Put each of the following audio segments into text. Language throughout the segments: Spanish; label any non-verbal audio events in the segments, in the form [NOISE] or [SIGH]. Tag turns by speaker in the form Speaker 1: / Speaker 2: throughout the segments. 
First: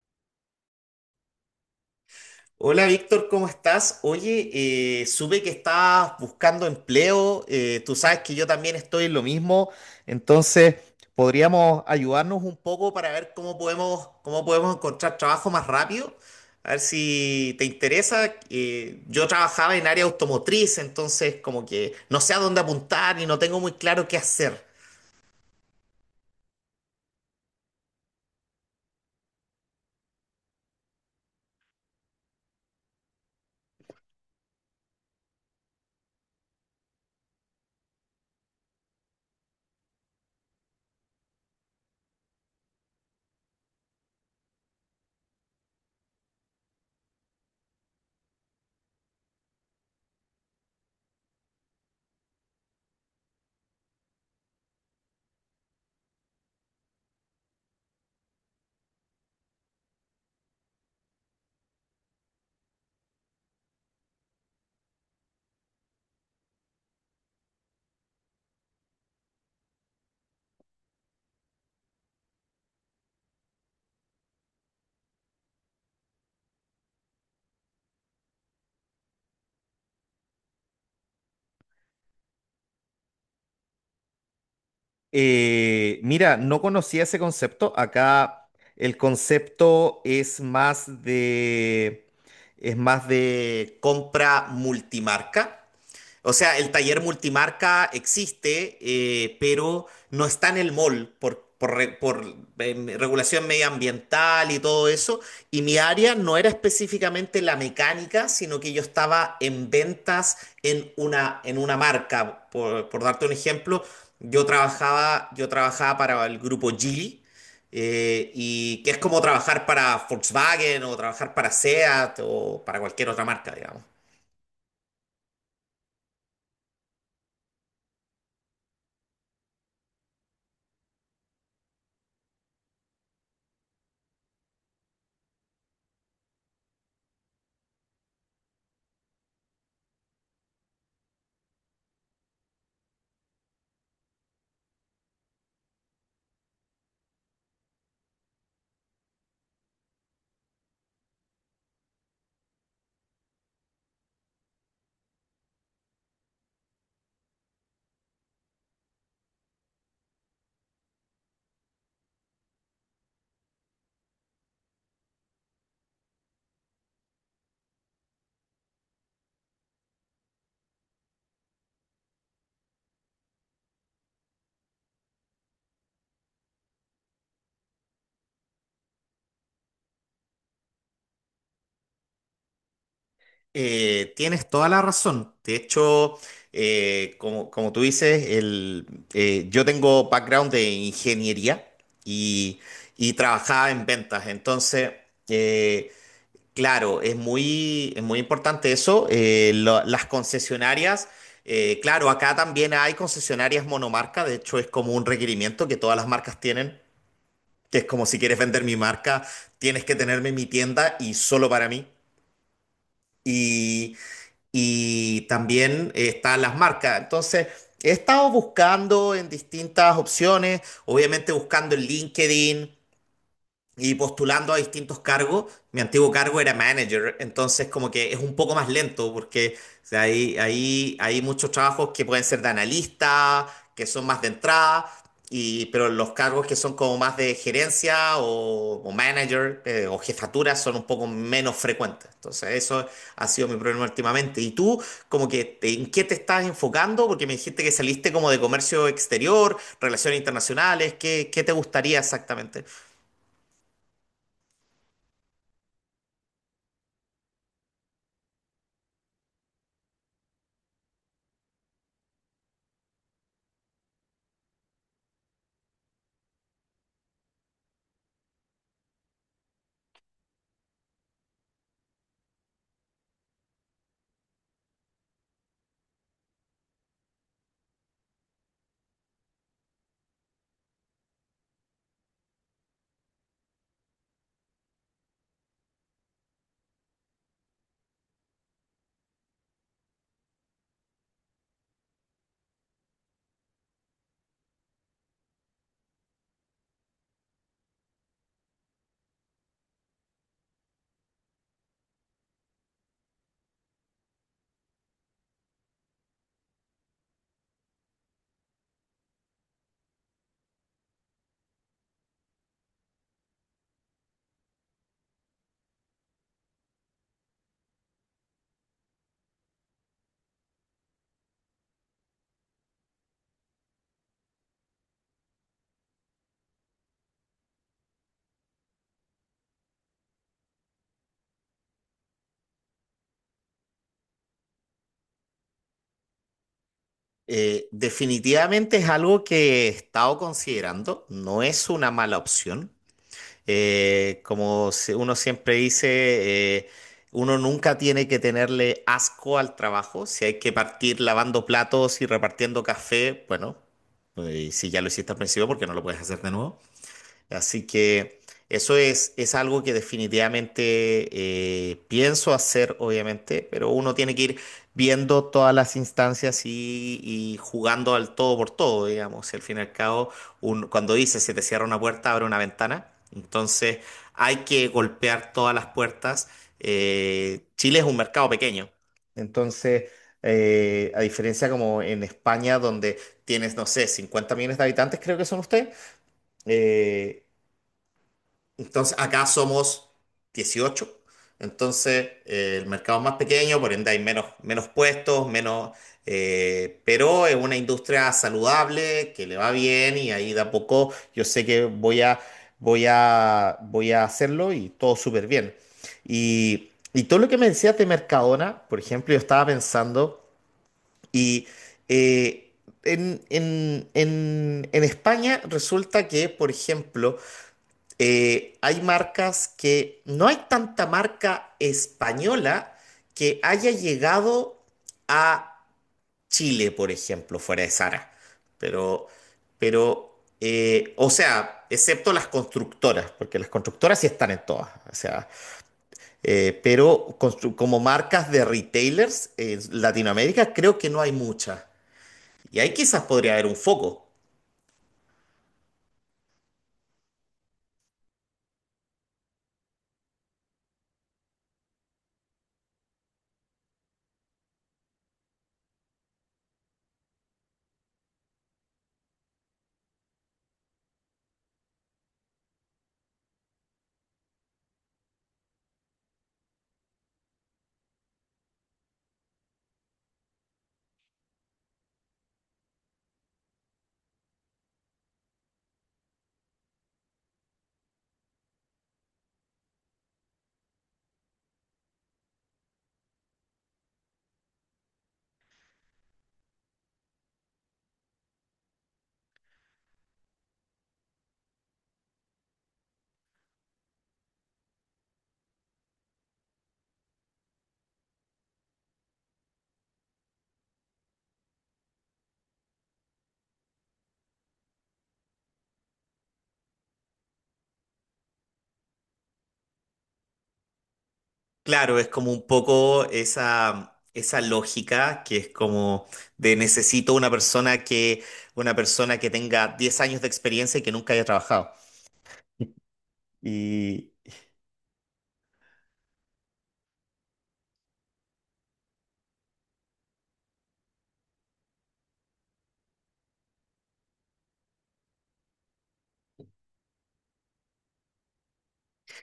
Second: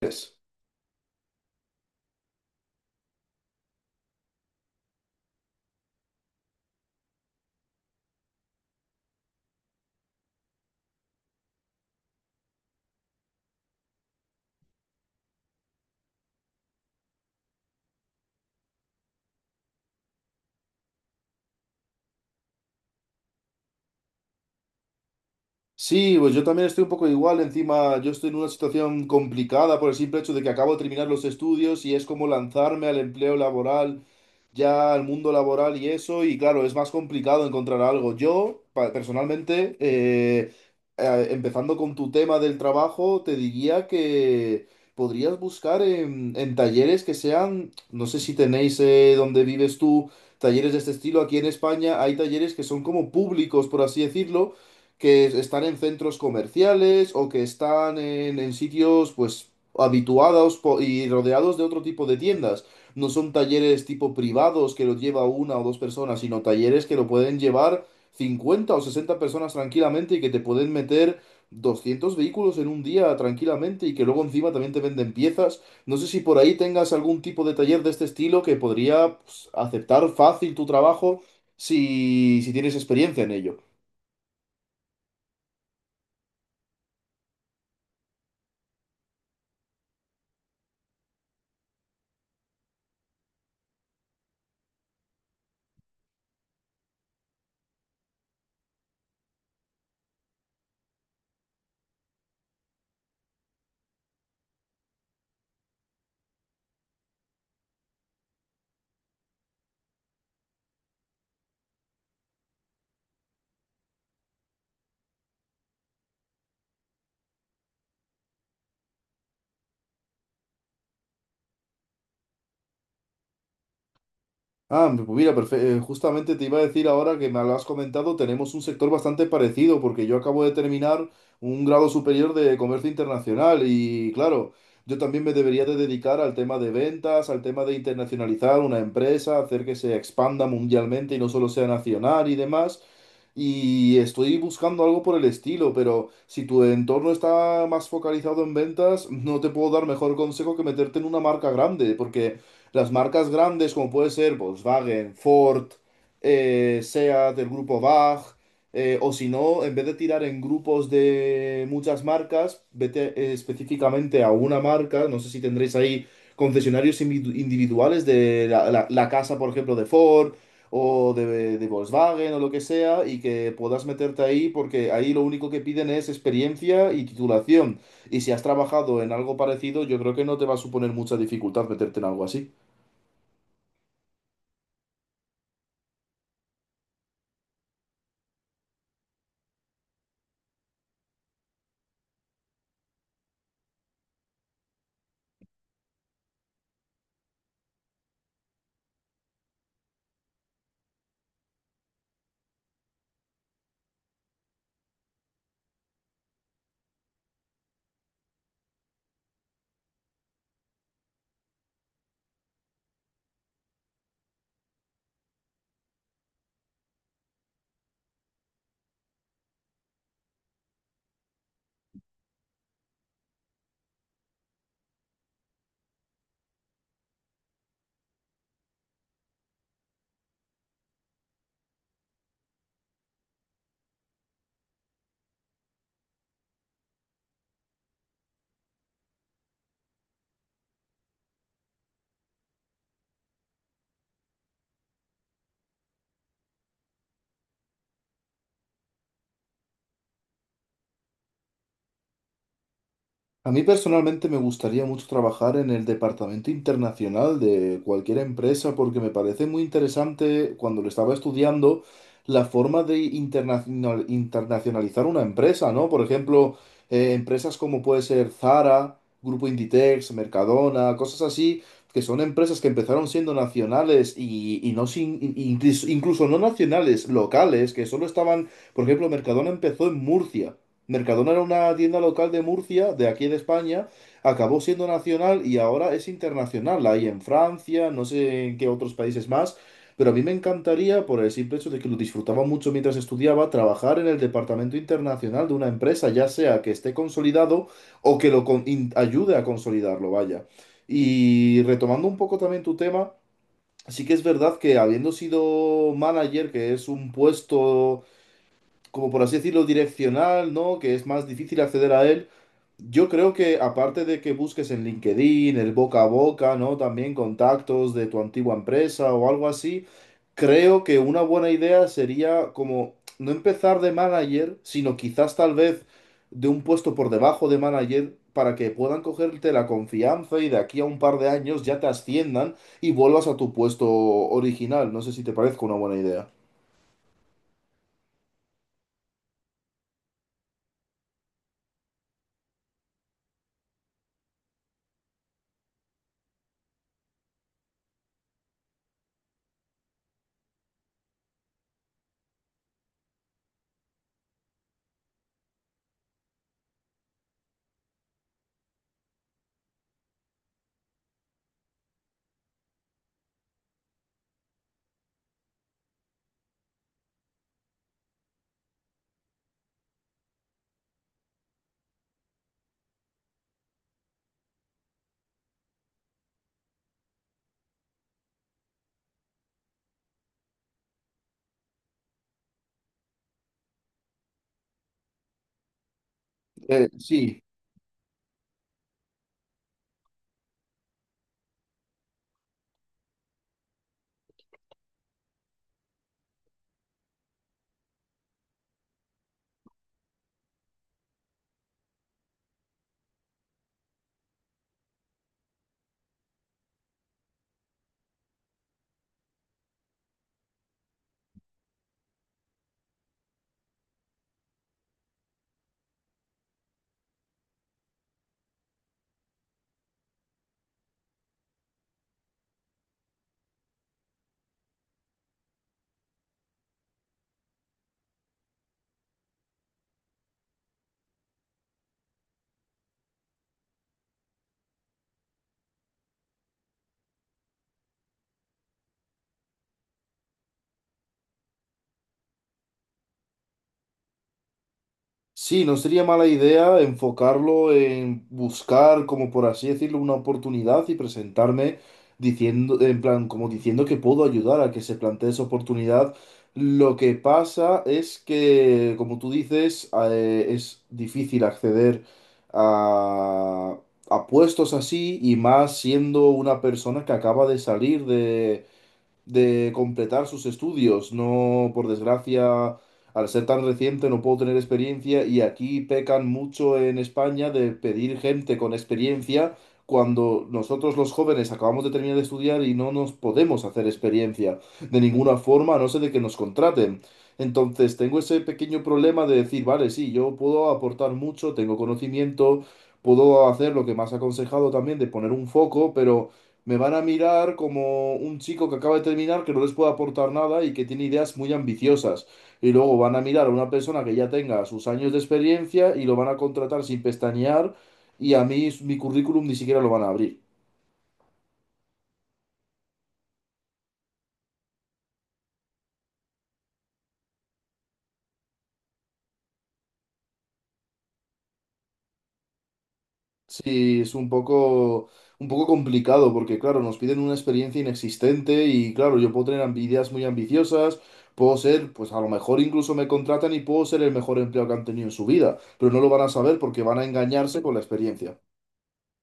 Speaker 1: Es.
Speaker 2: Hola Víctor, ¿cómo estás? Oye, supe que estás buscando empleo, tú sabes que yo también estoy en lo mismo, entonces podríamos ayudarnos un poco para ver cómo podemos encontrar trabajo más rápido, a ver si te interesa. Yo trabajaba en área automotriz, entonces como que no sé a dónde apuntar y no tengo muy claro qué hacer.
Speaker 1: Sí, pues yo también estoy un poco igual, encima yo estoy en una situación complicada por el simple hecho de que acabo de terminar los estudios y es como lanzarme al empleo laboral, ya al mundo laboral y eso, y claro, es más complicado encontrar algo. Yo, personalmente, empezando con tu tema del trabajo, te diría que podrías buscar en talleres que sean, no sé si tenéis donde vives tú, talleres de este estilo. Aquí en España hay talleres que son como públicos, por así decirlo, que están en centros comerciales o que están en sitios pues y rodeados de otro tipo de tiendas. No son talleres tipo privados que los lleva una o dos personas, sino talleres que lo pueden llevar 50 o 60 personas tranquilamente y que te pueden meter 200 vehículos en un día tranquilamente y que luego encima también te venden piezas. No sé si por ahí tengas algún tipo de taller de este estilo que podría, pues, aceptar fácil tu trabajo si tienes experiencia en ello.
Speaker 2: Mira, no conocía ese concepto. Acá el concepto es es más de compra multimarca. O sea, el taller multimarca existe, pero no está en el mall por regulación medioambiental y todo eso. Y mi área no era específicamente la mecánica, sino que yo estaba en ventas en en una marca. Por darte un ejemplo, yo trabajaba para el grupo Geely. Y que es como trabajar para Volkswagen o trabajar para SEAT o para cualquier otra marca, digamos.
Speaker 1: Ah, pues mira, justamente te iba a decir ahora que me lo has comentado, tenemos un sector bastante parecido porque yo acabo de terminar un grado superior de comercio internacional y, claro, yo también me debería de dedicar al tema de ventas, al tema de internacionalizar una empresa, hacer que se expanda mundialmente y no solo sea nacional y demás. Y estoy buscando algo por el estilo, pero si tu entorno está más focalizado en ventas, no te puedo dar mejor consejo que meterte en una marca grande, porque las marcas grandes, como puede ser Volkswagen, Ford, SEAT, el grupo BAG, o si no, en vez de tirar en grupos de muchas marcas, vete específicamente a una marca. No sé si tendréis ahí concesionarios individuales de la casa, por ejemplo, de Ford o de Volkswagen o lo que sea, y que puedas meterte ahí porque ahí lo único que piden es experiencia y titulación. Y si has trabajado en algo parecido, yo creo que no te va a suponer mucha dificultad meterte en algo así.
Speaker 2: Tienes toda la razón. De hecho, como tú dices, yo tengo background de ingeniería y, y trabajaba en ventas. Entonces, eh, claro, es muy importante eso. Las concesionarias, claro, acá también hay concesionarias monomarca. De hecho, es como un requerimiento que todas las marcas tienen, que es como si quieres vender mi marca, tienes que tenerme en mi tienda y solo para mí. Y, y también están las marcas. Entonces, he estado buscando en distintas opciones, obviamente buscando en LinkedIn, y postulando a distintos cargos. Mi antiguo cargo era manager, entonces como que es un poco más lento porque o sea, hay muchos trabajos que pueden ser de analista, que son más de entrada, y, pero los cargos que son como más de gerencia o manager o jefatura son un poco menos frecuentes. Entonces eso ha sido mi problema últimamente. ¿Y tú como que en qué te estás enfocando? Porque me dijiste que saliste como de comercio exterior, relaciones internacionales, ¿ qué te gustaría exactamente?
Speaker 1: A mí personalmente me gustaría mucho trabajar en el departamento internacional de cualquier empresa porque me parece muy interesante cuando lo estaba estudiando la forma de internacionalizar una empresa, ¿no? Por ejemplo, empresas como puede ser Zara, Grupo Inditex, Mercadona, cosas así, que son empresas que empezaron siendo nacionales incluso no nacionales, locales, que solo estaban, por ejemplo, Mercadona empezó en Murcia. Mercadona era una tienda local de Murcia, de aquí de España, acabó siendo nacional y ahora es internacional. La hay en Francia, no sé en qué otros países más, pero a mí me encantaría, por el simple hecho de que lo disfrutaba mucho mientras estudiaba, trabajar en el departamento internacional de una empresa, ya sea que esté consolidado o que ayude a consolidarlo, vaya. Y retomando un poco también tu tema, sí que es verdad que habiendo sido manager, que es un puesto, como por así decirlo, direccional, ¿no? Que es más difícil acceder a él. Yo creo que aparte de que busques en LinkedIn, el boca a boca, ¿no? También contactos de tu antigua empresa o algo así, creo que una buena idea sería como no empezar de manager, sino quizás tal vez de un puesto por debajo de manager para que puedan cogerte la confianza y de aquí a un par de años ya te asciendan y vuelvas a tu puesto original. No sé si te parece una buena idea.
Speaker 2: Definitivamente es algo que he estado considerando, no es una mala opción. Como si- Uno siempre dice, uno nunca tiene que tenerle asco al trabajo. Si hay que partir lavando platos y repartiendo café, bueno, si ya lo hiciste al principio, ¿porque no lo puedes hacer de nuevo? Así que eso es algo que definitivamente pienso hacer, obviamente, pero uno tiene que ir viendo todas las instancias y jugando al todo por todo, digamos. Y al fin y al cabo, cuando dice se te cierra una puerta, abre una ventana. Entonces hay que golpear todas las puertas. Chile es un mercado pequeño. Entonces, a diferencia como en España, donde tienes, no sé, 50 millones de habitantes, creo que son ustedes. eh,
Speaker 1: Sí.
Speaker 2: entonces, acá somos 18. Entonces, el mercado es más pequeño, por ende hay menos, menos puestos, pero es una industria saludable, que le va bien y ahí de a poco yo sé que voy a hacerlo y todo súper bien. Y todo lo que me decías de Mercadona, por ejemplo, yo estaba pensando y... eh, en, en España resulta que, por ejemplo, hay marcas que no hay tanta marca española que haya llegado a Chile, por ejemplo, fuera de Zara. Pero, pero, o sea, excepto las constructoras, porque las constructoras sí están en todas. O sea, pero como marcas de retailers en Latinoamérica creo que no hay muchas. Y ahí quizás podría haber un foco.
Speaker 1: Sí, no sería mala idea enfocarlo en buscar, como por así decirlo, una oportunidad y presentarme diciendo, en plan, como diciendo que puedo ayudar a que se plantee esa oportunidad. Lo que pasa es que, como tú dices, es difícil acceder a, a puestos así y más siendo una persona que acaba de salir de completar sus estudios. No, por desgracia, al ser tan reciente no puedo tener experiencia y aquí pecan mucho en España de pedir gente con experiencia cuando nosotros los jóvenes acabamos de terminar de estudiar y no nos podemos hacer experiencia de ninguna forma, a no ser de que nos contraten. Entonces, tengo ese pequeño problema de decir, vale, sí, yo puedo aportar mucho, tengo conocimiento, puedo hacer lo que me has aconsejado también de poner un foco, pero me van a mirar como un chico que acaba de terminar, que no les puede aportar nada y que tiene ideas muy ambiciosas. Y luego van a mirar a una persona que ya tenga sus años de experiencia y lo van a contratar sin pestañear, y a mí mi currículum ni siquiera lo van a abrir.
Speaker 2: Claro, es como un poco esa lógica que es como de necesito una una persona que tenga 10 años de experiencia y que nunca haya trabajado. [LAUGHS]
Speaker 1: Sí,
Speaker 2: Y
Speaker 1: es un poco complicado porque, claro, nos piden una experiencia inexistente y, claro, yo puedo tener ideas muy ambiciosas, puedo ser, pues a lo mejor incluso me contratan y puedo ser el mejor empleado que han tenido en su vida, pero no lo van a saber porque van a engañarse con la experiencia.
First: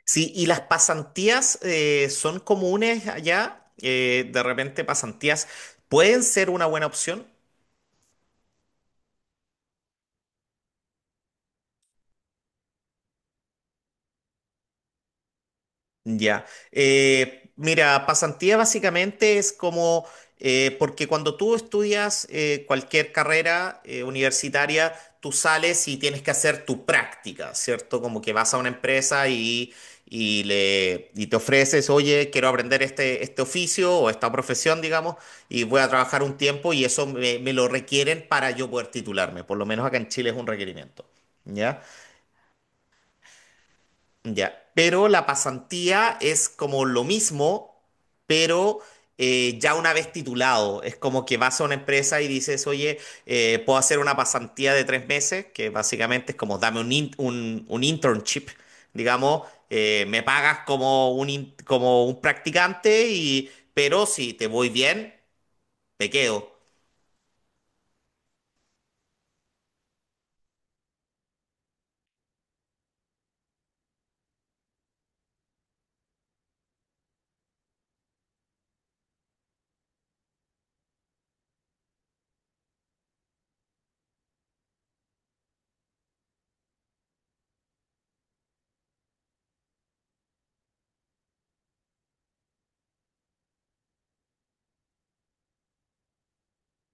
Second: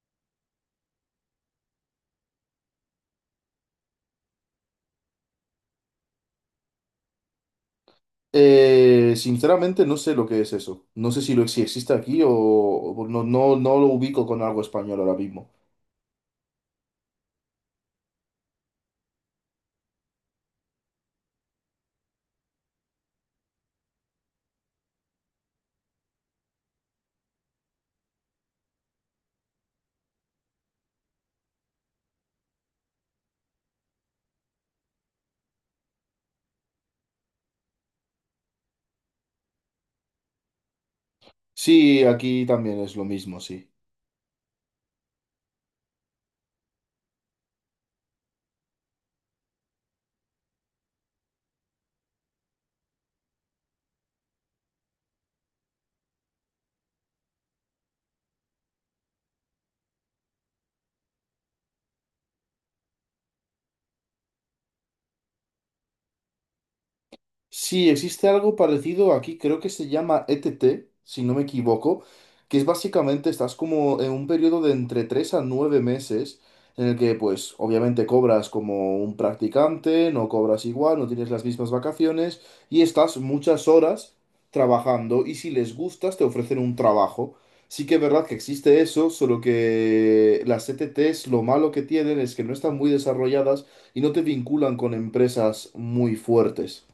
Speaker 2: sí, y las pasantías son comunes allá. De repente pasantías pueden ser una buena opción.
Speaker 1: Sinceramente no sé lo que es eso. No sé si existe aquí o no, no lo ubico con algo español ahora mismo.
Speaker 2: Ya. Mira, pasantía básicamente es como, porque cuando tú estudias cualquier carrera universitaria, tú sales y tienes que hacer tu práctica, ¿cierto? Como que vas a una empresa y te ofreces, oye, quiero aprender este oficio o esta profesión, digamos, y voy a trabajar un tiempo y eso me lo requieren para yo poder titularme. Por lo menos acá en Chile es un requerimiento. ¿Ya?
Speaker 1: Sí, aquí también es lo mismo, sí.
Speaker 2: Ya, pero la pasantía es como lo mismo, pero ya una vez titulado. Es como que vas a una empresa y dices, oye, puedo hacer una pasantía de 3 meses, que básicamente es como dame un, un internship, digamos, me pagas como un, como un practicante, y, pero si te voy bien, te quedo.
Speaker 1: Sí, existe algo parecido aquí, creo que se llama ETT, si no me equivoco, que es básicamente estás como en un periodo de entre 3 a 9 meses en el que pues obviamente cobras como un practicante, no cobras igual, no tienes las mismas vacaciones y estás muchas horas trabajando, y si les gustas te ofrecen un trabajo. Sí que es verdad que existe eso, solo que las ETTs lo malo que tienen es que no están muy desarrolladas y no te vinculan con empresas muy fuertes.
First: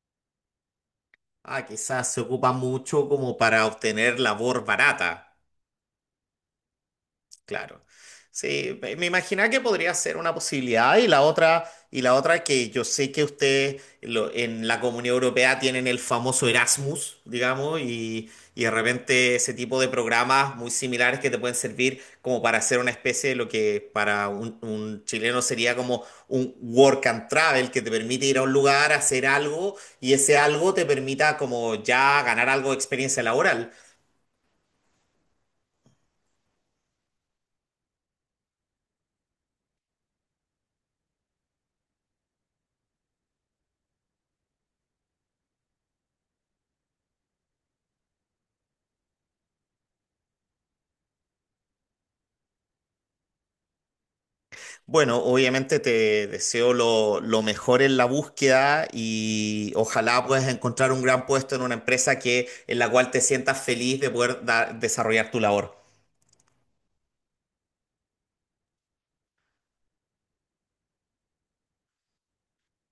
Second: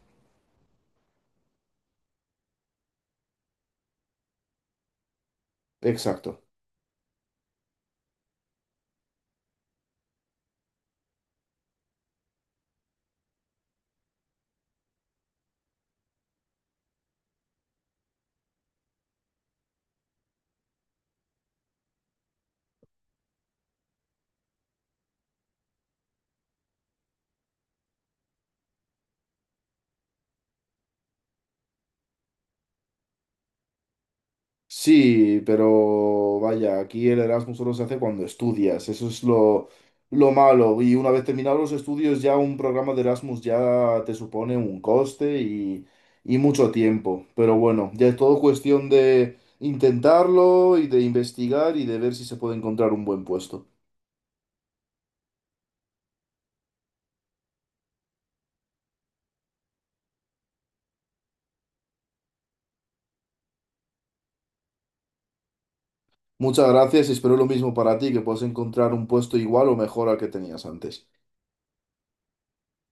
Speaker 2: Ah, quizás se ocupa mucho como para obtener labor barata.
Speaker 1: Exacto.
Speaker 2: Claro. Sí, me imaginaba que podría ser una posibilidad y la otra que yo sé que ustedes en la Comunión Europea tienen el famoso Erasmus, digamos, y de repente ese tipo de programas muy similares que te pueden servir como para hacer una especie de lo que para un chileno sería como un work and travel que te permite ir a un lugar, hacer algo y ese algo te permita como ya ganar algo de experiencia laboral.
Speaker 1: Sí, pero vaya, aquí el Erasmus solo se hace cuando estudias, eso es lo malo. Y una vez terminados los estudios, ya un programa de Erasmus ya te supone un coste y mucho tiempo. Pero bueno, ya es todo cuestión de intentarlo y de investigar y de ver si se puede encontrar un buen puesto.
Speaker 2: Bueno, obviamente te deseo lo mejor en la búsqueda y ojalá puedas encontrar un gran puesto en una empresa que, en la cual te sientas feliz de poder desarrollar tu labor.
Speaker 1: Muchas gracias y espero lo mismo para ti, que puedas encontrar un puesto igual o mejor al que tenías antes.